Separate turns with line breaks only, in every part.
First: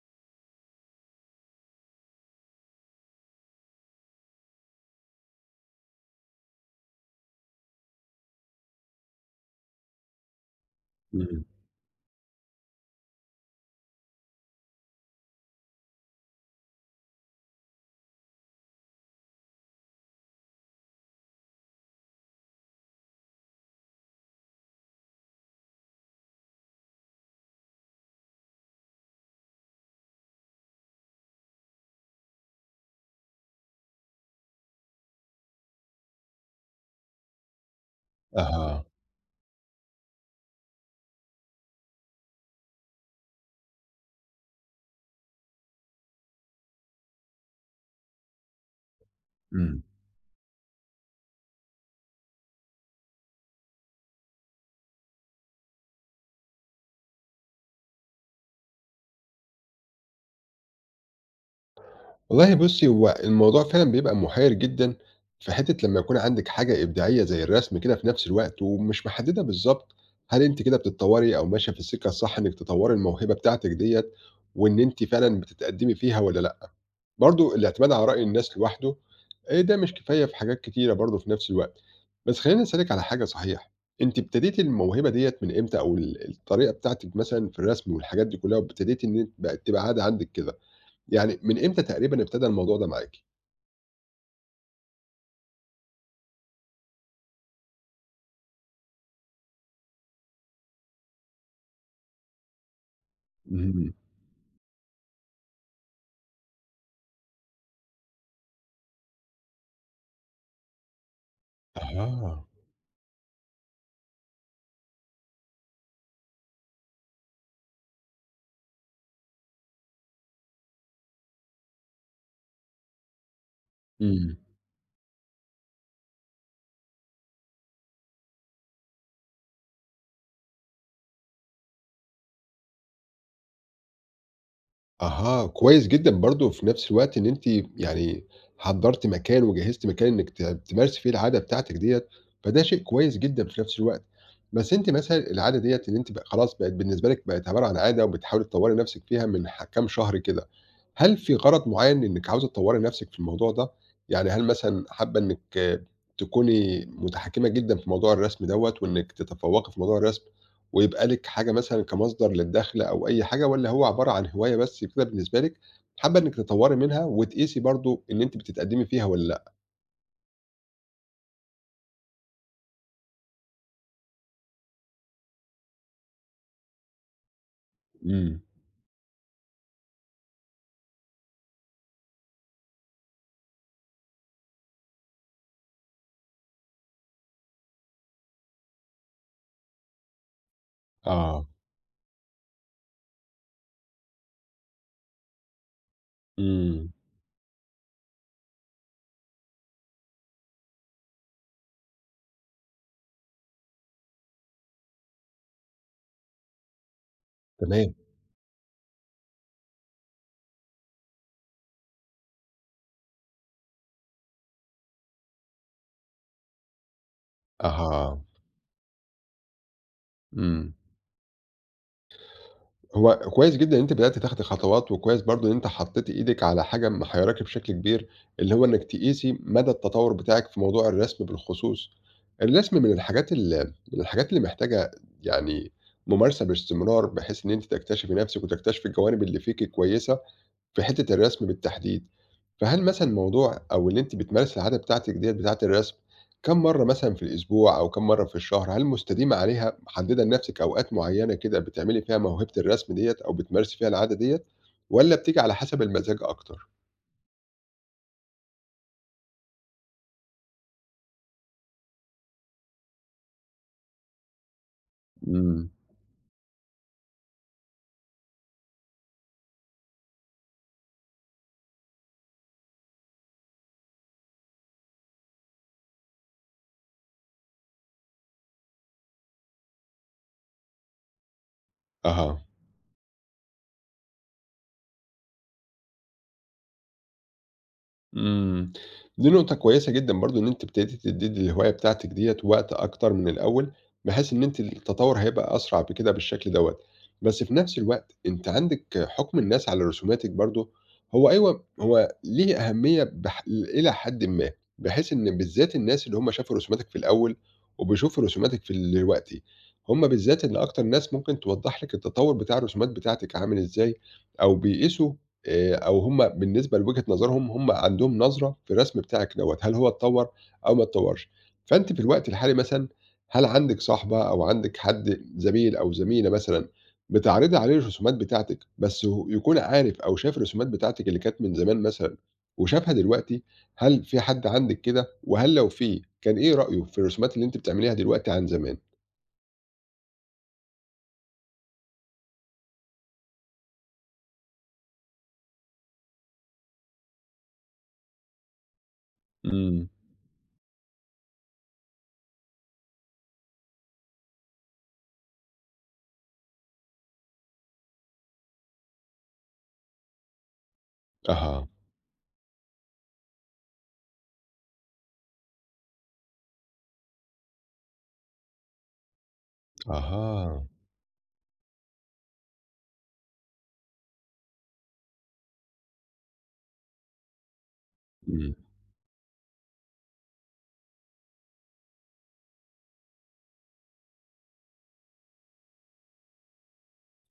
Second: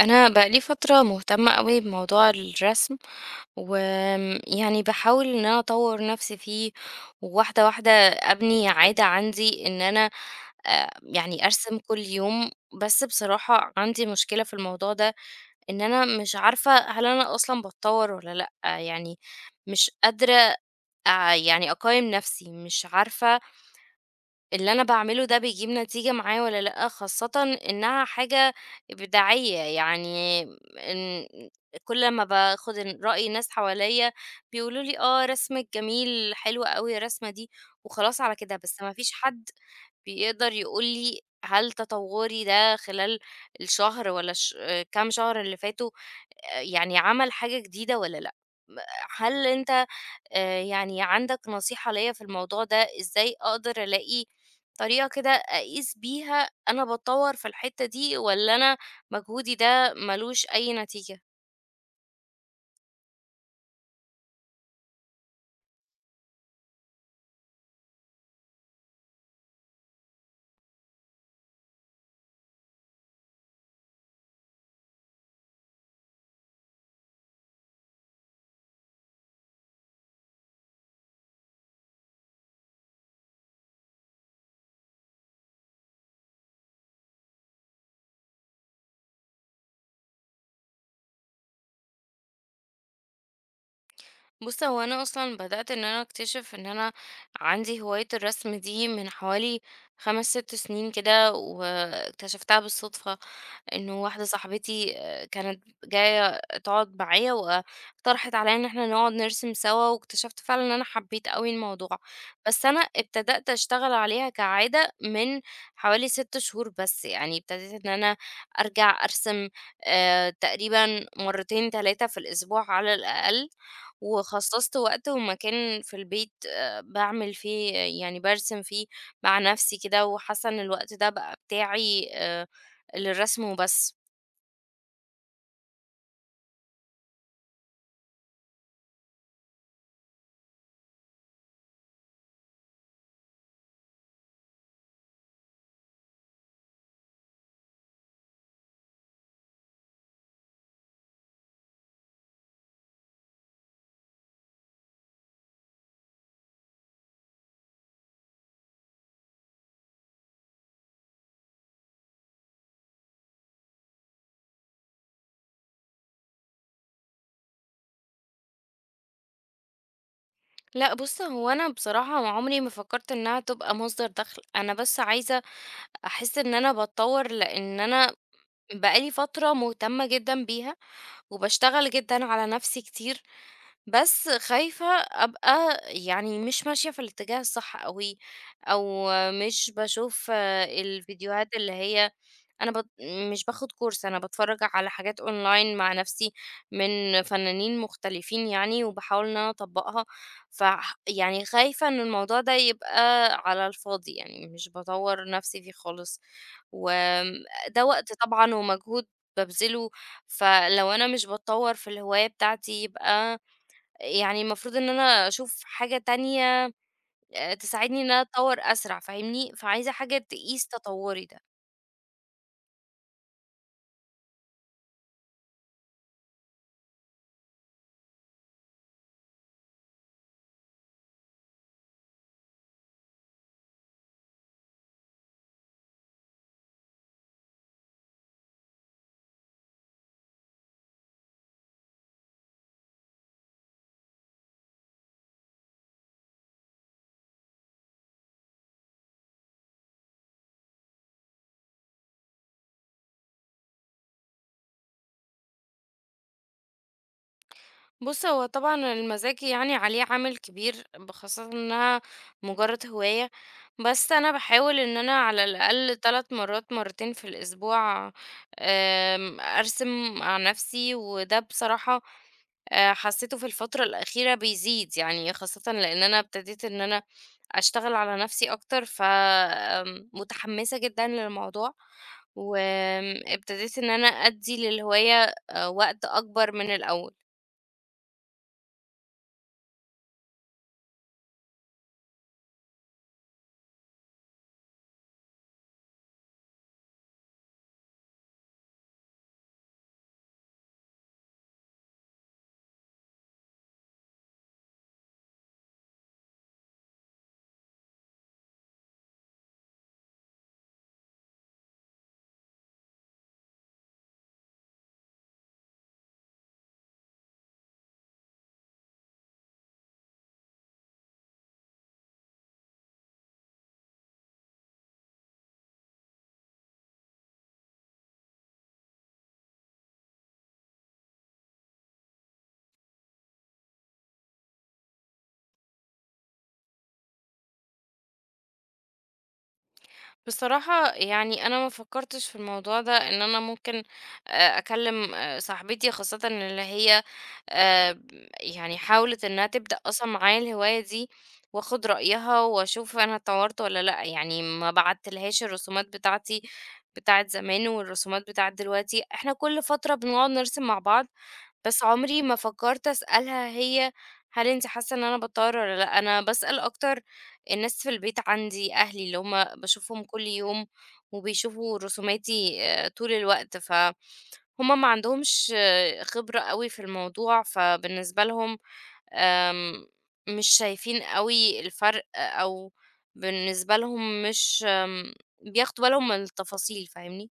أنا بقى لي فترة مهتمة أوي بموضوع الرسم، ويعني باحاول إن أنا أطور نفسي فيه، وواحدة واحدة أبني عادة عندي إن أنا
إمم،
يعني أرسم كل يوم. بس بصراحة عندي مشكلة في الموضوع ده، إن أنا مش عارفة هل أنا أصلًا باتطور والّا لأ، يعني مش قادرة يعني أقيّم نفسي، مش عارفة اللي أنا باعمله ده بيجيب نتيجة معايا والّا لأ، خاصةً إنها حاجة إبداعية، يعني إن كل ما باخد رأي ناس حواليّا بيقولوا لي: "آه، رسمِك جميل، حلوة أوي الرسمة دي." وخلاص على كده، بس
أها،
ما فيش حد بيقدر يقول لي هل تطوّري ده خلال الشهر والّا كام شهر اللي فاتوا يعني عمل حاجة جديدة والّا لأ؟ م هل
إمم.
أنت يعني عندك نصيحة ليّا في الموضوع ده، إزاي أقدر ألاقي طريقة كده أقيس بيها أنا باتطوّر في الحتّة دي والّا أنا مجهودي ده ما لوش أي نتيجة؟
والله بُصّي، هو الموضوع فعلًا بيبقى مُحيّر جدًا في حتّة لمّا يكون عندِك حاجة إبداعية زي الرسم كده في نفس الوقت ومش محدّدة بالضبط هل أنتِ كده بتتطوّري أو ماشية في السِكّة الصح إنِّك تطوّري الموهبة بتاعتِك ديّة وإن أنتِ فعلًا بتتقدّمي فيها والّا لأ. برضه الاعتماد على رأي الناس لوحده ده مش كفاية في حاجات كتيرة برضه في نفس الوقت. بس خلّيني أسألِك على حاجة صحيح، أنتِ ابتديتِ الموهبة ديّة من إمتى أو الطريقة بتاعتِك مثلًا في الرسم والحاجات دي كُلّها وابتديتِ إن أنتِ بقت تبقى عادة عندِك كده؟ يعني من إمتى تقريبًا ابتدى الموضوع ده معاكِ؟
بُص، هو أنا أصلًا بدأت إن أنا أكتشف إن أنا عندي هواية الرسم دي من حوالي 5، 6 سنين كده واكتشفتها بالصدفة.
اهم.
إنه واحدة صاحبتي كانت جاية تقعد معايا واقترحت عليَّ إن إحنا نقعد نرسم سوا، واكتشفت فعلًا إن أنا حبيت أوي الموضوع.
أها.
بس أنا ابتدأت أشتغل عليها كعادة من حوالي 6 شهور بس، يعني ابتديت إن أنا أرجع أرسم تقريبًا مرتين 3 في الأسبوع على الأقل،
إمم.
وخصصت وقت ومكان في البيت باعمل فيه يعني بارسم فيه مع نفسي كده، وحاسة إن الوقت ده بقى بتاعي للرسم وبس.
أها، كويس جدًا برضه في نفس الوقت إن أنتِ يعني حضّرتِ مكان وجهّزتِ مكان إنِّك تمارسي فيه العادة بتاعتِك ديّة، فده شيء كويس جدًا في نفس الوقت. بس أنتِ مثلًا العادة ديّة إن أنتِ بقى خلاص بقت بالنسبة لِك بقت عبارة عن عادة وبتحاولي تطوّري نفسِك فيها من كام شهر كده، هل في غرض معيّن إنِّك عاوزة تطوّري نفسِك في الموضوع ده؟ يعني هل مثلًا حابة إنِّك تكوني متحكّمة جدًا في موضوع الرسم دوّة وإنِّك تتفوّقي في موضوع الرسم؟ ويبقى لِك حاجة مثلًا كمصدر للدخل أو أي حاجة، والّا هو عبارة عن هواية بس كده بالنسبة لِك، حابة إنِّك تطوّري منها وتقيسي برضه إن أنتِ بتتقدّمي فيها والّا لأ؟
لا بص، هو انا بصراحة ما عمري ما فكرت انها تبقى مصدر دخل، انا بس عايزة احس ان انا بتطور لان انا
إمم،
بقالي فترة مهتمة جدا بيها وبشتغل جدا على نفسي كتير، بس خايفة أبقى يعني مش ماشية في الاتجاه الصح أوي، أو مش باشوف
آه،
الفيديوهات اللي هي أنا بت... مش باخد كورس، أنا باتفرج على حاجات أونلاين مع نفسي
إمم،
من فنانين مختلفين يعني وبحاول إن أنا أطبقها، ف يعني خايفة إن الموضوع ده يبقى على الفاضي يعني مش بطور نفسي فيه خالص، وده
تمام،
وقت طبعا ومجهود ببذله. فلو أنا مش بتطور في الهواية بتاعتي يبقى يعني المفروض إن أنا أشوف حاجة تانية تساعدني إن
أها،
أنا أتطوّر أسرع، فاهمني؟ فعايزة حاجة تقيس
إمم.
تطوّري ده.
هو كويس جدًا إن أنتِ بدأتِ تاخدي خطوات، وكويس برضه إن أنتِ حطيتِ إيدِك على حاجة محيّراكِ بشكل كبير، اللي هو إنِّك تقيسي مدى التطوّر بتاعِك في موضوع الرسم بالخصوص. الرسم من الحاجات من الحاجات اللي محتاجة يعني ممارسة باستمرار، بحيث إن أنتِ تكتشفي نَفْسِك وتكتشفي الجوانب اللي فيكِ كويسة في حتّة الرسم بالتحديد، فهل مثلًا الموضوع أو اللي أنتِ بتمارسي العادة بتاعتِك ديّة بتاعة الرسم، كام مرّة مثلًا في الأسبوع أو كام مرّة في الشهر؟ هل مستديمة عليها، محددة لنفسِك أوقات معيّنة كده بتعملي فيها موهبة الرسم ديّة أو بتمارسي فيها العادة ديّة، والّا بتيجي على حسب المزاج أكتر؟
بُص، هو طبعًا المزاج يعني عليه عامل كبير، بخاصة إنها مجرد هواية، بس أنا باحاول إن أنا على
إمم،
الأقل 3 مرات، مرتين في الأسبوع، أرسم مع نفسي، وده بصراحة حسيته في الفترة الأخيرة بيزيد يعني، خاصةً لإن أنا ابتديت إن أنا أشتغل على نفسي أكتر، ف آمم، متحمسة جدًا للموضوع،
أها.
وآمم، ابتديت إن أنا أدّي للهواية وقت أكبر من الأول.
إمم، دي نقطة كويسة جدًا برضه، إن أنتِ ابتديتِ تدّي للهواية بتاعتِك ديّة وقت أكتر من الأول، بحيث إن أنتِ التطوّر هيبقى أسرع بكده بالشكل دوّة. بس في نفس الوقت أنتِ عندِك حُكم الناس على رسوماتِك برضه، هو أيوه، هو ليه أهمية إلى حدٍ ما، بحيث إن بالذات الناس اللي هم شافوا رسوماتِك في الأول وبيشوفوا رسوماتِك في دلوقتي، هم بالذات اللي أكتر ناس ممكن توضّح لِك التطوّر بتاع الرسومات بتاعتِك عامل إزاي أو بيقيسوا أو هم بالنسبة لوجهة نظرهم، هم عندهم نظرة في الرسم بتاعِك دوّة، هل هو اتطوّر أو ما اتطوّرش. فأنتِ في الوقت الحالي مثلًا، هل عندِك صاحبة أو عندِك حد زميل أو زميلة مثلًا، بتعرضي عليه الرسومات بتاعتِك، بس هو يكون عارف أو شاف الرسومات بتاعتِك اللي كانت من زمان مثلًا وشافها دلوقتي، هل في حد عندِك كده؟ وهل لو في، كان إيه رأيه في الرسومات اللي أنتِ بتعمليها دلوقتي عن زمان؟
بصراحة يعني أنا ما فكرتش في الموضوع ده إن أنا ممكن أكلم صاحبتي خاصة اللي هي آه، يعني حاولت إنها تبدأ
إمم،
أصلا معايا الهواية دي، وأخد رأيها وأشوف أنا اتطورت ولا لأ، يعني ما بعتلهاش الرسومات بتاعتي بتاعت زمان والرسومات بتاعت دلوقتي، احنا كل فترة بنقعد نرسم مع بعض،
أها،
بس عمري ما فكرت أسألها هي هل انت حاسة ان انا بتطور ولا لا. انا بسأل اكتر الناس في البيت عندي أهلي اللي هم باشوفهم كل
أها،
يوم، وبيشوفوا رسوماتي طول الوقت، فهُم ما عندهمش خبرة أوي في الموضوع، فبالنسبة
إمم.
لهم آمم، مش شايفين أوي الفرق، أو بالنسبة لهم مش بياخدوا بالهم من التفاصيل، فاهمني؟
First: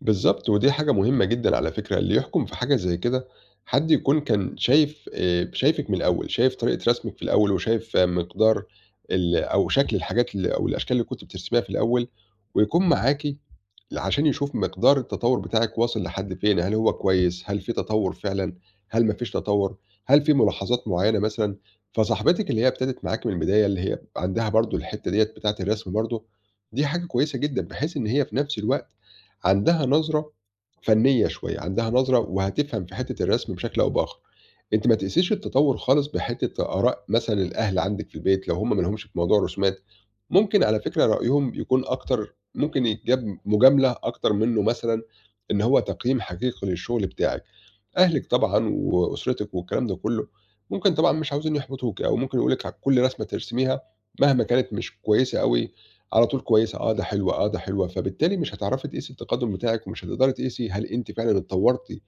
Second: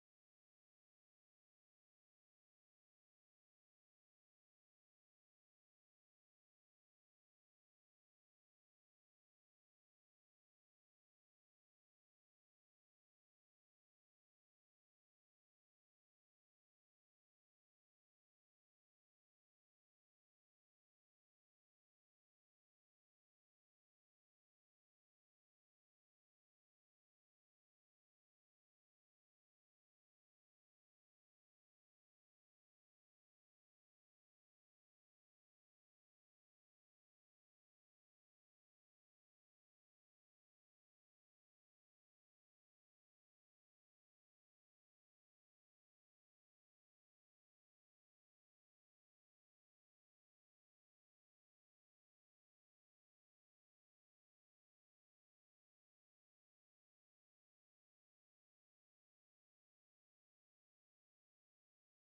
بالضبط، ودي حاجة مهمة جدًا على فكرة، اللي يحكم في حاجة زي كده حد يكون كان شايف شايفِك من الأول، شايف طريقة رسمِك في الأول، وشايف مقدار أو شكل الحاجات أو الأشكال اللي كنتِ بترسميها في الأول، ويكون معاكِ عشان يشوف مقدار التطور بتاعِك واصل لحد فين، هل هو كويس، هل في تطور فعلًا، هل ما فيش تطور، هل في ملاحظات معينة مثلًا، فصاحبتِك اللي هي ابتدت معاكِ من البداية اللي هي عندها برضه الحتة ديّة بتاعة الرسم برضه، دي حاجة كويسة جدًا، بحيث إن هي في نفس الوقت عندها نظرة فنية شوية، عندها نظرة وهتفهم في حتّة الرسم بشكل أو بآخر. أنتِ ما تقيسيش التطوّر خالص بحتّة آراء مثلًا الأهل عندِك في البيت لو هم ما لهمش في موضوع الرسومات، ممكن على فكرة رأيهم يكون أكتر ممكن يتجاب مجاملة أكتر منّه مثلًا إن هو تقييم حقيقي للشغل بتاعِك. أهلِك طبعًا وأسرتِك والكلام ده كلّه، ممكن طبعًا مش عاوزين يحبطوكِ أو ممكن يقولوا لِك على كل رسمة ترسميها مهما كانت مش كويسة أوي، على طول كويسة، آه ده حلوة، آه ده حلوة، فبالتالي مش هتعرفي تقيسي التقدُّم بتاعِك ومش هتقدري تقيسي هل أنتِ فعلًا اتطوّرتِ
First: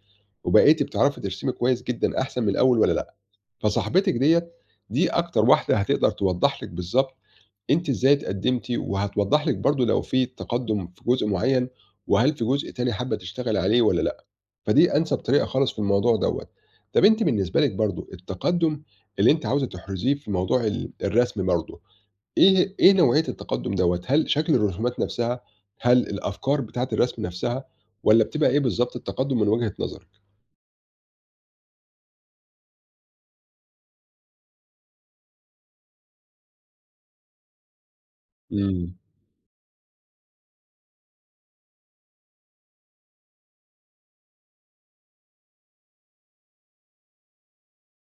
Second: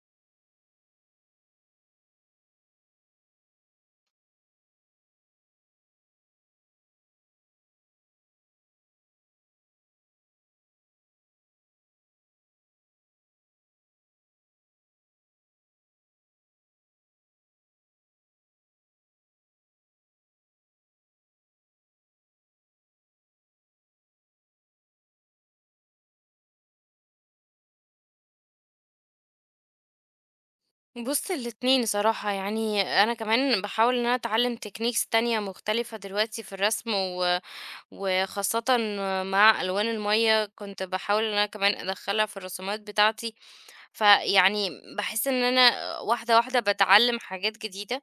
وبقيتِ بتعرفي ترسمي كويس جدًا أحسن من الأول والّا لأ؟ فصاحبتِك ديّة، دي أكتر واحدة هتقدر توضّح لِك بالضبط أنتِ إزاي اتقدّمتِ، وهتوضّح لِك برضه لو في تقدُّم في جزء معيّن، وهل في جزء تاني حابة تشتغلي عليه والّا لأ، فدي أنسب طريقة خالص في الموضوع دوّة. طَب أنتِ بالنسبة لِك برضه التقدُّم اللي أنتِ عاوزة تحرزيه في موضوع الرسم برضه، إيه نوعية التقدُّم دوّة؟ هل شكل الرسومات نَفْسها، هل الأفكار بتاعة الرسم نَفْسها، والّا بتبقى إيه بالضبط التقدُّم من وجهة نظرِك؟
بُص الاتنين صراحة، يعني أنا كمان باحاول إن أنا أتعلّم techniques تانية مختلفة دلوقتي في الرسم و وخاصةً
إمم،
مع ألوان المَيّة، كنت باحاول إن أنا كمان أدخّلها في الرسومات بتاعتي، فيعني باحس إن أنا واحدة، واحدة باتعلّم حاجات جديدة،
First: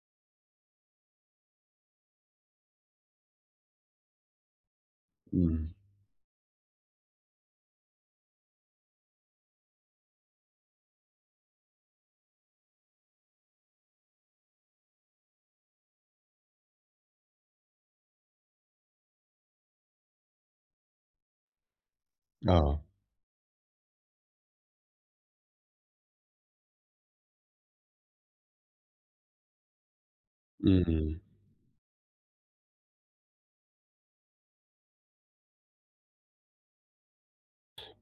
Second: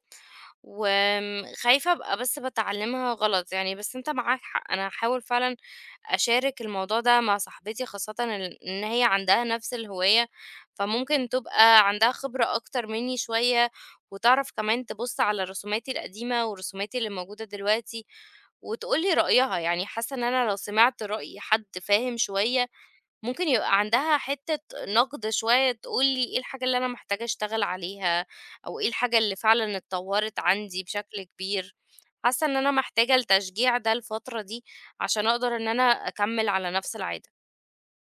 وآمم خايفة أبقى بس باتعلّمها غلط يعني. بس أنت معاك حق، أنا هاحاول فعلًا
إمم.
أشارك الموضوع ده مع صاحبتي خاصةً إن هي عندها نفس الهواية، فممكن تبقى عندها خبرة أكتر منّي شوية، وتعرف كمان تبُص على رسوماتي القديمة ورسوماتي اللي موجودة دلوقتي، وتقول لي رأيها، يعني حاسة إن أنا لو سمعت رأي حد فاهم شوية
آه،
ممكن يبقى عندها حتة نقد شوية تقول لي إيه الحاجة اللي أنا محتاجة أشتغل عليها أو إيه الحاجة اللي فعلًا اتطورت عندي
إمم،
بشكل كبير. حاسة إن أنا محتاجة التشجيع ده الفترة دي عشان أقدر إن أنا أكمل على نفس العادة.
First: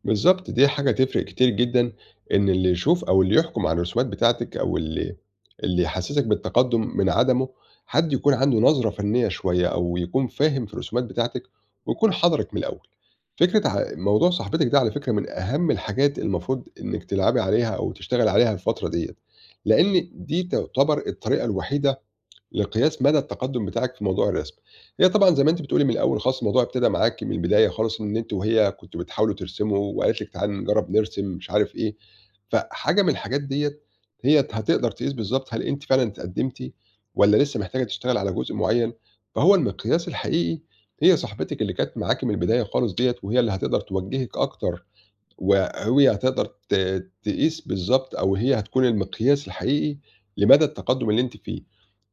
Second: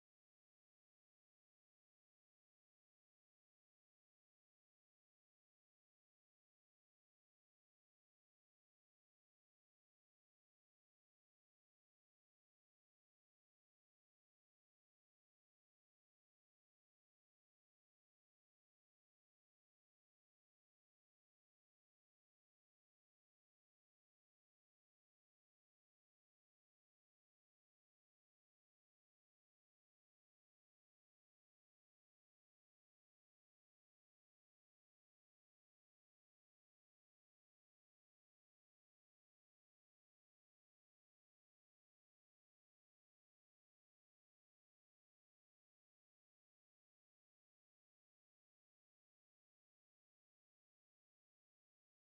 بالضبط، دي حاجة تفرق كتير جدًا، إن اللي يشوف أو اللي يحكم على الرسومات بتاعتِك أو اللي يحسسِك بالتقدُّم من عدمه، حد يكون عنده نظرة فنية شوية أو يكون فاهم في الرسومات بتاعتِك ويكون حاضرِك من الأول. فكرة ع موضوع صاحبتِك ده على فكرة من أهم الحاجات المفروض إنِّك تلعبي عليها أو تشتغلي عليها الفترة ديّة، لإن دي تعتبر الطريقة الوحيدة لقياس مدى التقدم بتاعك في موضوع الرسم. هي طبعًا زي ما أنتِ بتقولي من الأول خالص الموضوع ابتدى معاكِ من البداية خالص إن أنتِ وهي كنتم بتحاولوا ترسموا وقالت لِك تعالي نجرّب نرسم مش عارف إيه، فحاجة من الحاجات ديّة هي هتقدر تقيس بالضبط هل أنتِ فعلًا اتقدمتِ والّا لسه محتاجة تشتغلي على جزء معيّن، فهو المقياس الحقيقي هي صاحبتِك اللي كانت معاكِ من البداية خالص ديّة وهي اللي هتقدر توجهِك أكتر وهي هتقدر تقيس بالضبط أو هي هتكون المقياس الحقيقي لمدى التقدُّم اللي أنتِ فيه.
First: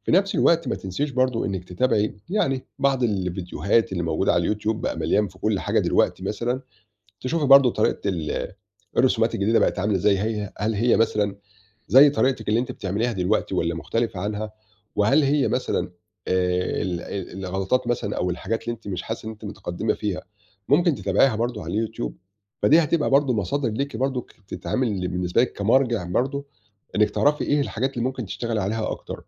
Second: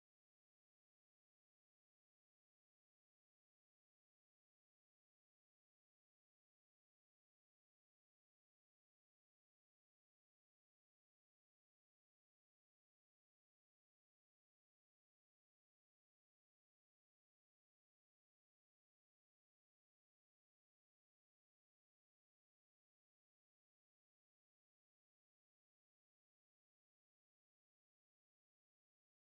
في نفس الوقت ما تنسيش برضه إنِّك تتابعي يعني بعض الفيديوهات اللي موجودة على اليوتيوب، بقى مليان في كل حاجة دلوقتي مثلًا، تشوفي برضه طريقة الرسومات الجديدة بقت عاملة إزاي، هي هل هي مثلًا زي طريقتِك اللي أنتِ بتعمليها دلوقتي والّا مختلفة عنها؟ وهل هي مثلًا ال ال الغلطات مثلًا أو الحاجات اللي أنتِ مش حاسة إن أنتِ متقدِّمة فيها، ممكن تتابعيها برضه على اليوتيوب؟ فدي هتبقى برضه مصادر ليكِ برضه تتعامل بالنسبة لِك كمرجع برضه، إنِّك تعرفي إيه الحاجات اللي ممكن تشتغلي عليها أكتر.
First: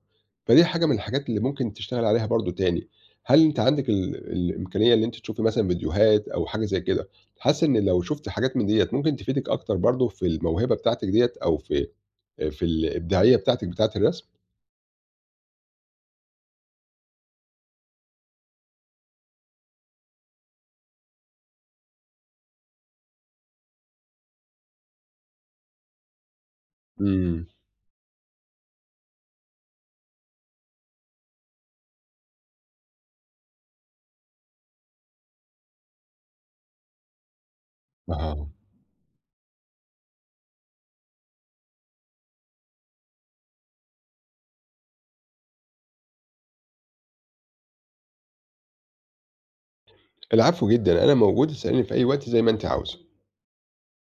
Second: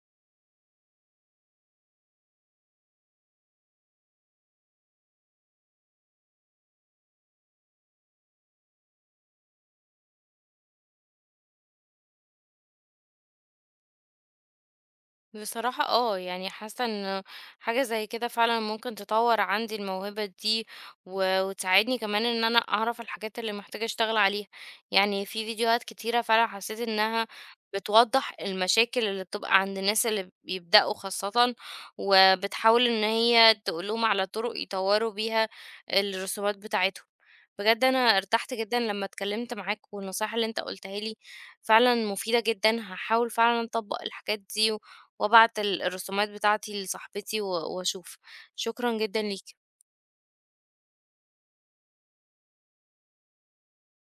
فدي حاجة من الحاجات اللي ممكن تشتغلي عليها برضه تاني. هل أنتِ عندِك الإمكانية اللي أنتِ تشوفي مثلًا فيديوهات أو حاجة زي كده، حاسة إن لو شُفتِ حاجات من ديّة ممكن تفيدِك أكتر برضه في الموهبة بتاعتِك ديّة أو في في الإبداعية بتاعتِك بتاعة الرسم؟
بصراحة يعني حاسة ان حاجة زي كده فعلا ممكن تطور عندي الموهبة دي و- وتساعدني كمان ان انا اعرف الحاجات اللي محتاجة اشتغل عليها، يعني في فيديوهات كتيرة فعلا حسيت انها
إمم.
بتوضح المشاكل اللي بتبقى عند الناس اللي بيبدأوا خاصة، وبتحاول ان هي تقولهم على طرق يطوروا بيها الرسومات بتاعتهم. بجد انا
آه.
ارتحت جدا لما اتكلمت معاك والنصائح اللي انت قلتها لي فعلا مفيدة جدا. هحاول فعلا اطبق الحاجات دي وأبعت الرسومات بتاعتي لصاحبتي و وأشوف. شكرًا جدًا ليك.
العفو جدًا، أنا موجود، اسأليني في أي وقت زي ما أنتِ عاوزة.